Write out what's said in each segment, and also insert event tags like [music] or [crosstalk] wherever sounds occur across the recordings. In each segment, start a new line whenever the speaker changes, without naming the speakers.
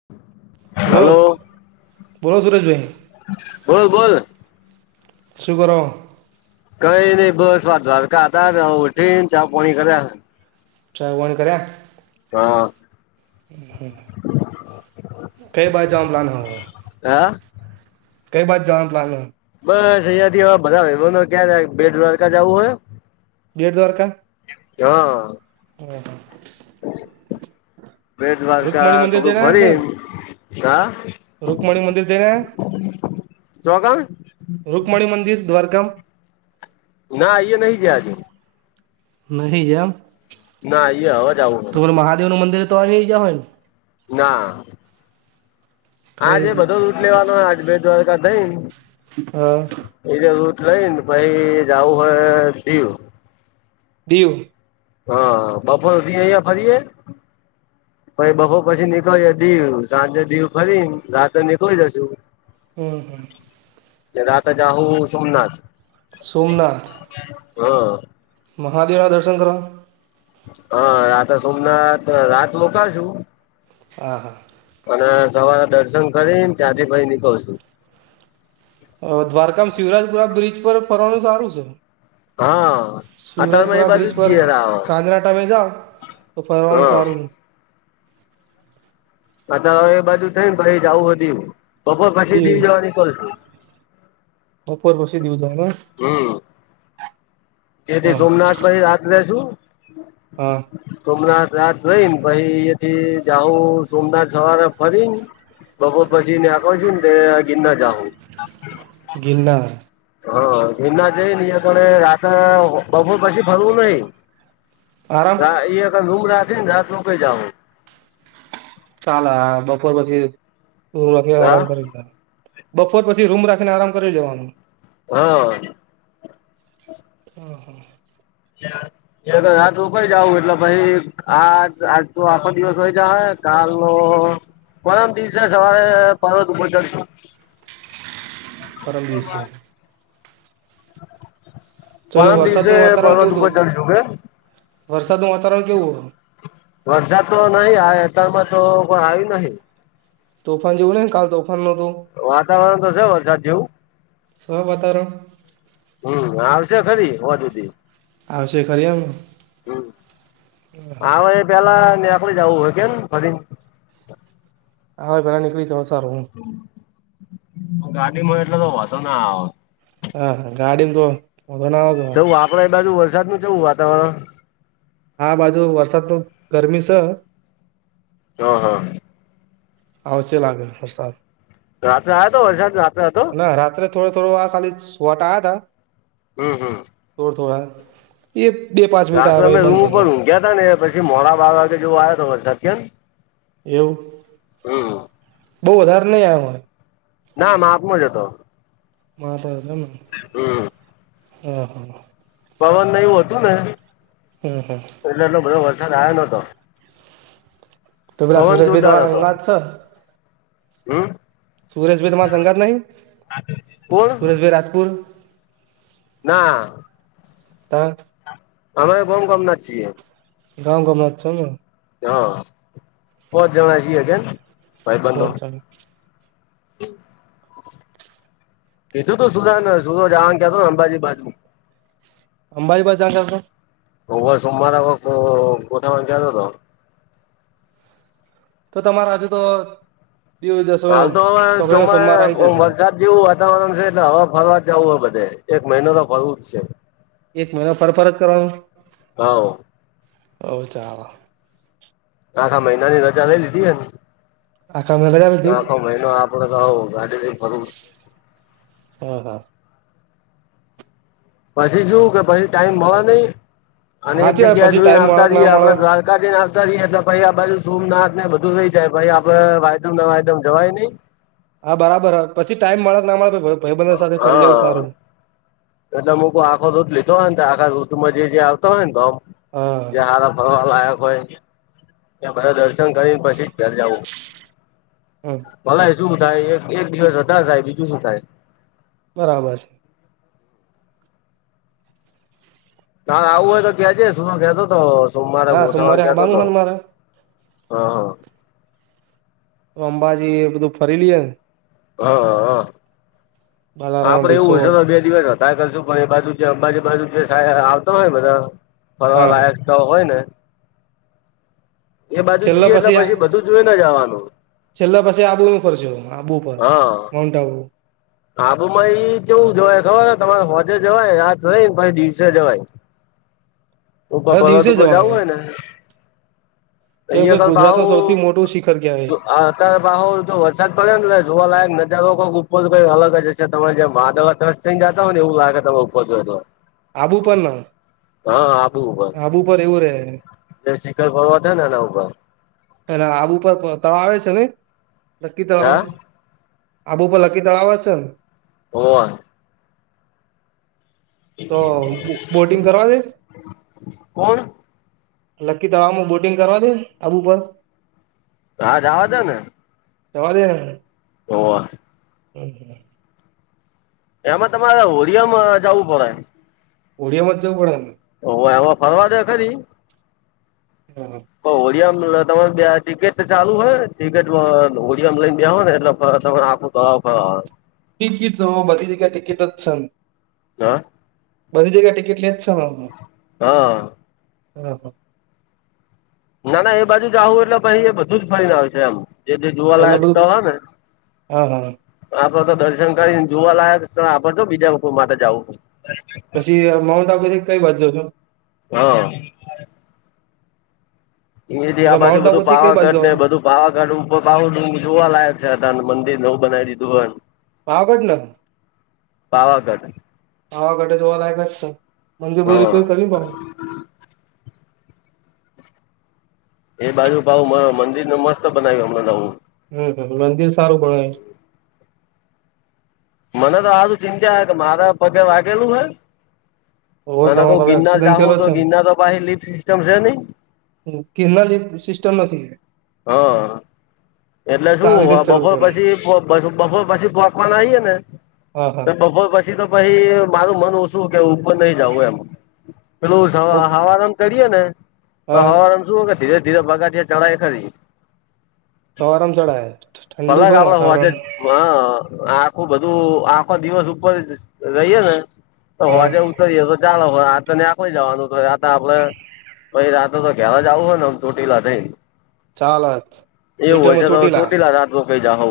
[unintelligible]
Hello! બોલો સુરજ જી
બોલ, બોલ
શુગરો
કઈ નઈિ બસ આ દ્વારકા હતા ઉઠીને ચા પાણી કર્યા
ચાર વણ કર્યા
હ
હ હ કઈ ભાઈ જમલાનું હો
હા?
કઈ બાજ જવાન પ્લાન
બસ અહિયાં થી અવે બજાર, [unintelligible] ક્યા બેટ દ્વારકા જાવું હોય
બેટ દ્વારકા?
હં,
હમ
બેટ દ્વારકા
રૂકમણી મંદિર
થોડુ ફરીન, હા
રુકમણી મંદિર જઈને આયા?
ચોકણ
રુકમણી મંદિર દ્વારકા?
ના, ઈયે નહી જ્યા, અજુ
નહી જ્યા અમ,
ના અહીએ હવે જ
તો
આવું
ઓલુ મહાદેવનું મંદિર તોનઈ જ્યાવયા ન?
ના
ખરી
આજે બધો જ રૂટ લેવાનો, આજ બે દ્વારકા ગઈ ન
હા
ઈજો રૂટ લઈને પહી જાવું હોય દીવ
દીવ
હં, બપોરથી અઈયાં ફરીએ પઈ બપો પછી નીકળીયે દીવ, સાંજે દીવ ફરીન રાત્રે નીકળી જશુ.
હમ હમ.
ને રાતે જાહું સોમનાથ.
સોમનાથ
હમ.
મહાદેવા દર્શન કરવા?
અં, રાતે સોમનાથ, રાત મોકાશું
આ હા.
અને સવારે દર્શન કરીન ત્યાંથી પહી નીકળશું.
અ દ્વારકામાં શિવરાજપુરા બ્રિજ પર ફરવાનું સારું છે.
હા અતારમાં એ
શિવરાજપુરા
બાજુ
બ્રિજ
જ
પર
જીયર આવ
સાંજના ટામે જાઓ તો ફરવાનું
હા
સારું ન
આ તો અવે એ બાજુ થઈ ન પહી જાવું હ દીવ, બપોર પછી દીવ જવા નીકલશું.
બપોર પછી દીવ જા ના?
હમ. એતે
હા
સોમનાથ પહી રાત લેસું
હા.
સોમનાથ રાત રઈન પાહી એથી જાહું સોમનાથ સવારે ફરીન બપો પછી ન્યા પોચ્હુંન તે ગીરનાર જાહું.
ગિરનાર.
હં, ગીરનાર જઈન અઈંયાપડે રાત, બપોર પછી ફરવું નહીં.
આરામ
હા, ઈ અકડ રુમ રાખી ન રાત રોકઈ જાહું.
ચાાલ, આ બપોર પછી દોઢવાગે આરામ
હા
કરી લેહ બપોર પછી રૂમ રાખીને આરામ કરી લેવાનું.
હા.
હ હા.
હથકઈ જાવું એટલે પછી. આજ આજ તો આખો દિવસ હોય જાય કાલનો. પરમ દિવસે સવારે પર્વત ઉપર ચડશું
પરમ દિવસે ચઈંનું
પરમ
વરસાદ
દિવસે
નું વાતાવરણ કેઉ
પર્વત ઉપર
તું?
ચડશું કે
વરસાદનું વાતાવરણ કેવું હ
વરસાદ તો નહીં, આ અતારમાં તો કોઈ આયુ નહી.
તોફાન જેવું નહીં, કાલ તોફાન નોતું?
વાતાવરણ તો સે વરસાદ જેવું.
સ વાતાવરણ
હમ, આવશે ખરી હોંજ હુધી.
આવશે ખરી એમ.
હ આવે એ પેલા નેકડી જવું હોય કેમ ભરી.
હાવે પેલા નીકળી જવ તો સારું હું.
ગાડીમાં એટલે તો વાંધો ના આવો.
હા ગાડી તો મ વોધો ના વ ત
આપણે એ બાજુ વરસાદ નું જવું વાતાવરણ.
હા બાજુ વરસાદ તો, ગરમી છે.
હ હા.
આવશે લાગે વરસાદ.
રાત્રે આવ્યો હતો વરસાદ રાત્રે હતો.
ના રાત્રે થોડો થોડો આ ખાલી છવાટા આયા તા.
હમ હમ.
થોડ થોડા એ બે પાંચ મિનટ આવે ભ બંધ થઈ ગયા.
ગયા ત ને એ પછી મોડા બાર જેવો આવ્યો તો વરસાદ કન.
એવું બઉ વધારે નહી આવ હોય
ના માપનો જ હતો
માત હ હા
પવનને એવું હતું ને
હમ હમ
એટલે એટલો બધો વરસાદ આવ્યો નહતો
તો પેલા સુરેશભાઈ
જોરદાર
તમા
હતો
અંગાત છે
હમ
સુરેશભાઈ તમારા સંઘાત નહી
કોણ
સુરેશભાઈ રાજપુર
ના
ત.
અમે ગોમ ગમના છીએ
ગામ ગમાં છ ને
હા પોચ જણ છીએ કેમ ભાઈ બંધો
પહોંચવાનું
કીધું તું સુધાને સુધ જવાનયા અંબાજી બાજુ
અંબાજી વાદ જાવા નુ કરતો તો
ઉભ સોમવારે કો કોઠા વા ગ ન કતો તો
તો તમારે આજે તો દીવ જશો
હાલ તો હવે જમ
ચોકડીઓ સોમવાર આવી જશે
[unintelligible] જાર જેવું વાતાવરણ છે એટલે હવે ફરવા જવું હોય બધે એક મહિનો તો ફરવું જ છે.
એક મહિના ફર ફરર જ કરવાનું,
હવ
ઓ ચાલ
આખા મહિનાની રજા લઈ લીધી ને
આખા મેલા
તો
બધી
આખો મહિનો આપડે તો આવ ગાડી લઈને ફરવું જ
હા હા-
પછી શું કે પછી ટાઈમ મળે નહી અને એક
હાચી વાત
જગ્યા
પછી
જોઈને
ટાઈમ મળે
આવતા
કે
જઈએ
ના
આપડે
મળે
દ્વારકા કાજી ના આવતા રએ એટલે આ બાજુ સોમનાથ ને બધું રઈ જાય ભ આપડે વામ વાયમ જવાય નઈ
હા બરાબર હ પછી ટાઈમ મળે ના મળે ભાઈબંધ સાથે ફરી લવું
હા
સારું
એટલે અમુક આખો રૂટ લીધો હોય ને તો આખા રૂટમાં જે આવતો હોય ને તો ધોમ ત્યા
હા
હારા ફરવા લાયક હોય ત્યા બધા દર્શન કરીને પછી ઘેર જવું,
હમ
ભલા શું થાય એક એક દિવસ વધારે થાય બીજું શું થાય.
બરાબર છે.
તારે આવું હોય તો કે જે શું તો કેતો હતો સોમવારે
ના
ગોઠવવાનું
સોમવારે
કેતો
આવવાનું
હતો.
હ ને મારે
હ હ
તો અંબાજી એ બધું ફરી લઈએ ને
હા
બાલારામ
આપડે એવું હશે
રિસોર્ટ
તો બે દિવસ હતા કરશું પણ એ બાજુંજુ બાજુ આવતો હોય ને બધા ફરવા
હા હા
લાયક તો હોય ને એ બાજુ
છેલ્લા
જઈએ એટલે
આ
પછી બધું જોુઈ ને જવાનું
છેલ્લા પાછી આબુ ન ફરશ આબુ પર માઉન્ટ આબુ
હાબ મા એ જોવું જોવાય ખબર તમારે હોજે જવાય રાત રઈ ને પછી દિવસે જવાય ઉભા
હવે દિવસે
ભવાતભર જવું
જવાનું
હોય ને ત
કેમ કે
અગલ
ગુજરાતનું
ભહુ
સૌથી મોટું શિખર કહેવાય
વરસાદ પડે ને લ જોવાલાયક નજારો ઉપર ઈ અલગ જ હશે તમે જે મા દવા ત્રસ થઈ જતા હો ને એવું લાગે તમે ઉપો જો તો
આબું પણણ
હા આપ્યું ઉભા
રે
એ શખર ભરવા થ ને એના ઉભા
અને આબ ઉપર તળાવ આવે છે ને લકી તળાવ
હા
આબુ પણ લકી તળાવ છે ને
હો
તો બોટિંગ કરવા દે?
કોણ?
લક્કી તળમાં બોટિંગ કરવા દે આબુ પર?
હ જવાજો ને.
જવાદ ન.
હો.
હમ હમ.
એમાં તમારે હોડિયામાં જવું પડે.
ઓડિયામાં જવું પડે ને.
ઓ એમાં ફરવા દે ખરી?
હા.
હોળિયામાં તમા ટિકિટ ચાલુ હોયને ટિકિટ હોળિયામાં લઈને ગયા હોય ને એટલે તો હ.
ટિકિટ તો બધી જગ્યા ટિકિટ જ છે ને.
હા.
બધી જગ્યા ટિકિટ લે જ છે હ
હા
હ.
ના ના એ બાજુ જ આવું એટલે પછ એ બધું જ ફરીને આવ છે એમ. જે જે
એટલે
જોવાલાયક
બધું
સ્થળ હોઈ ને.
હા હા
આપડે તો દર્શન કરીને જોવા લયક છે આપડે જો બીજા માટે જવું.
પછી માઉન્ટ આબુ થી કઈ બાજ જજો?
હા. જી
એટલે
આ બાજુ
માઉન્ટ આબુ
બધું
થી કઈ બાજુ
પાવાગઢ ને
જવાનું
બધું વાવાગાઢર બાઉડું જોવા લાયક છે હતાને મંદિર નવ બનાવી દીધુંને.
પાવાગઢ ને?
પાવાગઢ.
પાવાગઢ જોવા લાયક ક છે સર મંદિર બધી
હા
રિપેર [unintelligible]
એ બાજુ ભાવ મંદિરને મસ્ત બનાવ્યું હમણાં નવું.
હમ મંદિર સારું બના
મને તો આજ ચિંતા હ કે મારા પગે વાગેલું હે
ઓ
અને ના
તમારો
ક
પેલો
ગિરનાર
એક્સિડન્ટ
જાઉ
થયેલો
તો
છે
ગિરનાર તો ભ લિપ સિસ્ટમ સ નહી.
ગિરનાર સિસ્ટમ નથી.
હા. એટલે શું
ચાલીને જ ચડવું
બપોર અ
પડે
પછી બપોર પછી પોંકવાના આઈએે ને
હા
તો
હા
બપોર પછી તો પહી મારું મન ઓછું કે ઉપર નહીં જાવું એમ. પેલું
બો
સવા હવારમા ચઢીએ ને તો
હા
હવા પણ શું ધીરે ધીરે પગથિયાં ચડાય ખરી.
સવારામ ચઢાય.
પલાક આપડે હોજે જ હ આખું બધું આખો દિવસ ઉપર રઈએ ને તો
હા
હોજે ઉતરીએ તો ચાલે આ તો આખોઈ જાવાનું આ તો આપડે પછી રાતે તો ઘેર જ આવું હેને આમ ચોટીલા થઈન.
ચાલત
એવું હોય છે તો ચોટીલા રા રોકાઈ જાહુ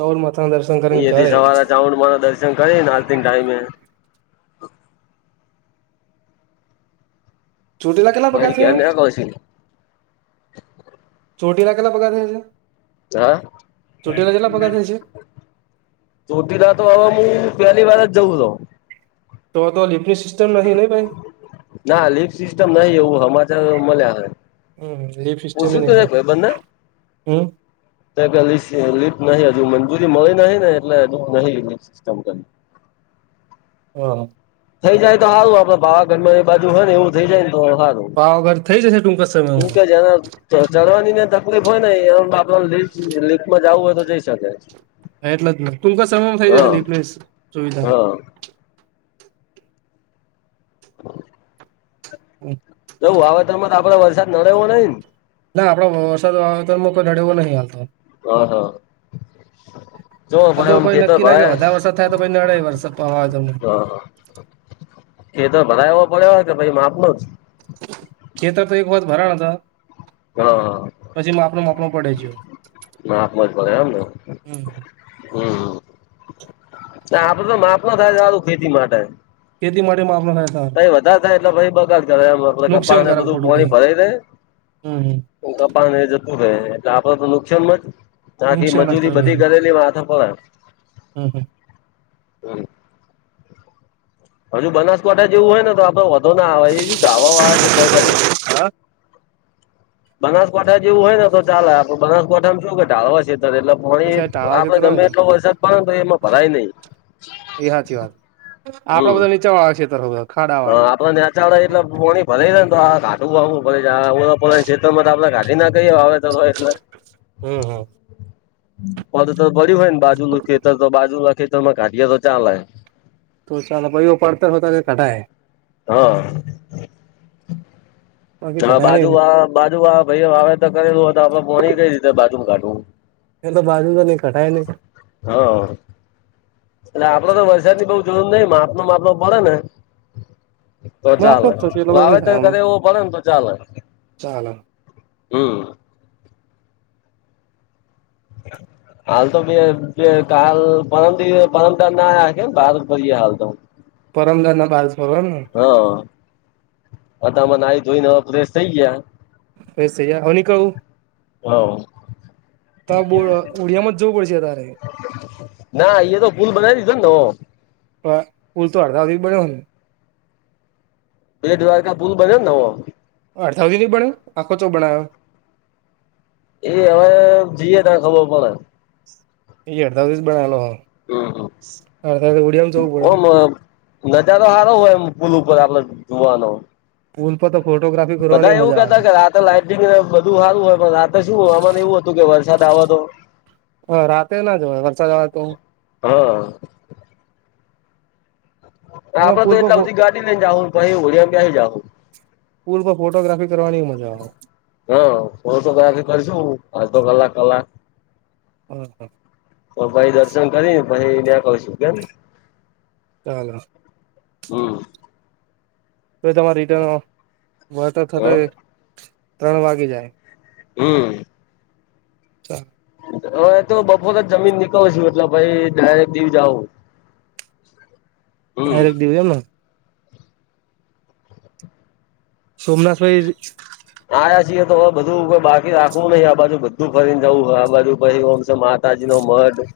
ચૌલ માથાના દર્શન કરીને ઘરે
સવારે જાવાનું માના દર્શન કરીન આરતી ન ટાઈમે
ચોટીલા કેટલા પગિયા છે?
પસી
ચોટીલા કેટલા પગથિયાં છે?
ચા.
ચોટીલા કેટલા પગાર થાય છે
ચોટીલા તો અવે મુ પેહલી વાર જ જઉં શુ.
તો તો લિફ્ટની સિસ્ટમ નહીં ને ભાઈ?
ના લીફ સિસ્ટમ નહીં એવું હમાચાર મલ્યા હે.
અમ હમ્મ લીફ સિસ્ટેમ હી
પૂછ્યું
નહીં
તું
હો
એક
હમ્મ.
તા કા લીફ લીફ્ટ નહીં હજુ મંજૂરી મળી નહીં ને એટલે અજુ નહીં લીફ્ક સિસ્ટમ કઈ.
હા.
થઈ જાય તો હારું આપડે પાવાગઢમાં એ બાજુ હોયને એવું થઈ જાય ને તો હારું.
પાવાગઢ થઈ જશે ટૂંક જ
એમ
સમયમાં
કે જરા ચઢવાનીને તકલીફ હોય ને એ બા લી લીફમાં જાવું હોય તો જઈ શકે.
હા એટલે જ ને! ટૂંકા સમયમાં થઈ જાહે
હા
લીફ્ટની સુવિધા.
હા
ઉમ.
જ વાવેતરમાં તો આપડે વરસાદ નડે એવો નહીં ને?
ના આપડો વરસાદ વાવેતરમાં કોઈ નડે એવો નહીં હાલતો.
અ હ.
આ તો કોઈ નક્કી ના કે વધારે વરસાદ થાય તો પહી નડેય વરસાદ પવા [unintelligible]
હા હા ખેતર ભરાય એવો પડ્યો હે કે પછી માપનું જ?
ખેતર તો એકવાર ભરાણા હતાં.
હ.
પછી માપનું માપણું પડે જયો.
માપમાં જ પડે એમને. હમ્મ, તા આપડુ તો માપમા થાય છે હારુ ખેતી માટે.
ખેતી માટે માપનો હે.
પહી વધાર થાય એટલે પહી બગાડ કરે એમ આપણે
નુકસાન
કપાને
કરાવ
બધું
ખોટું
પોણી
ભાઈ
ભરાય રેય.
હમ હમ
ઉ કપાને એ જતું રહેે એટલે આપડે તો નુકસાનમાં જ. તાથી
નુકસાન જ
મજૂરી
કરે
બધી
ભાઈ.
કરેલી વાત હાભળ
હમ હમ
હમ્મ. હજુ બનાસકાંઠા જેવું હોય ને તો આપડે વધો ના આવે એ ધાવાવાળા છે [unintelligible]
હા
બનાસકાંઠા જેવું હોય ને તો ચાલે આપણે બનાસકાંઠામાં શું ધાબાના સે એટલે
એ
પોણી
સાઈડ ટાળા
આપણે
ક્ષેત્ર હોય
ગમે
ને
એટલો વરસાદ પડે તોય એમાં ભરાય નહીં.
એ હાચી વાત આપડા બધાં નીચાવાળા છેે ખેતરો હ.
અ આપોને યાર એટલા પાણી ભરાયાય ને તો આ ઘાટું વાું ભરે છે પોતાના ક્ષત્રમાં તો આપણેે ઘાટી ના કહીએ હ ય [inaudible]
હમ્મ હમ્મ.
પ [unintelligible] તો ભર્યું હોય ને બાજુનું ખેતર તો બાજુના ખેતરમાં કાઢિયે તો ચાલે.
તો ચાલો ભાઈઓ પડતર હોતા તો કઢાય.
હ
બાકી
એમાં
કઢાય નહી
બાજુવાળા બાજુવાળા ભાઈ વાવે તો કરેલું તો આપણે પોણી કઈ રીતે બાજુ મ કાઢવું?
એ તો બાજુ વાલે કઢાય નહીં.
હા એટલે આપડે તો વરસાદ ની બઉ જોરૂર નઈ માપ નું માપલો પડે ને તો
માપનો
ચાલે
જ થશે એટલે બધું નઈ
વાવેતર
થાય અમે
કરે એવુ પડે તો ચાલે
ચાલો
હમ હ [inaudible] હાલ તો બે બે કાલ પરમ દિ એ પરમ દાડ ન રાખ્યો બહાર પડી હાલ તો
પરમગર ના પાસ ફ
હા અતમાં નાઈ ધોઈને ફ્રેશ થઇ ગયાં
ફ્રેશ થઈ ગયા હવે નીકળું.
હોવ
ત બ ઓડિયામાં જ‌ઉ પડશે તારે
ના ઇયા તો પુલ બનાવી દીધો ને નવો
પલ તો અડધા વધધી બડ્યો હો ને
બેડ દ્વારકા પુલ બન્યો ને નવો.
અડધઉ નહ બન્યો આખો ચો બણ્યો
એ હવે જઈએ તાણ ખબર પડે
એ અડધા બ્રિજ બનાલો હ અડધા
પડે
હોડિયામાં જવું પડેઆમ જવું પડે
ઓમ નજારો હારો હોય એમ પુલ ઉપર આપડ જોવાનો
પુલ તો તો ફોટોગ્રાફી
બધા
કરવાની
એવું
મજા
કેતા
આવે
કે રાતે લાટિંગ બધું હારું હોય પણ રાતે શું હવામાન એવું હતું કે વરસાદ આવો તો
હ રાતે ના જવાય વરસાદ આવ તો
હા
અને
આપડે
પુલ
તો
પર
એટલા
ફો
સુધી ગાડી લઈને જાવ ને પહિ હોળીમાં બેહી જાવું.
પૂલ પર ફોટોગ્રાફી કરવાની મજા આવે
હ ફોટોગ્રાફી કરીશું અડધો કલાક કલાક
હમ હમ
તો ભાઈ દર્શન કરીને પછી ત્યાં પહોંચશું કેમ
ચાલો
હા
તો એ તમારા રિટર્ન વળતર
હ
થતા ત્રણ વાગી જાય
હું
ચાલ
હવે એ તો બપોર જમીન નીકળ છુ એટલે ભાઈ ડાયરેક્ટ દીવ જાવ [unintelligible]
ડાયરેક્ટ દીવ માં સોમનાથ ભાઈ
આયા છીએ તો હવે બધું બાકી રાખવું નહી આ બાજુ બધું ફરીને જવું આ બાજુ પછી ઓમ તાજી ન મઢ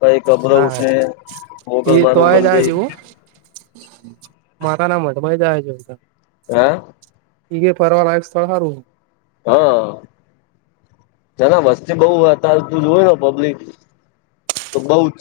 કઈક અભરવ
હા
છે
એ
મોગલમાં નું
તોય જાય
મંદિર
જેવું માતા ના મઢમાં જાય છે બઘાં
હા
ઈ એ ફરવા લાયક સ્થળ હારું
હા જની વસ્તી બઉ હતા તું જોય પબ્લિક તો બઉ જ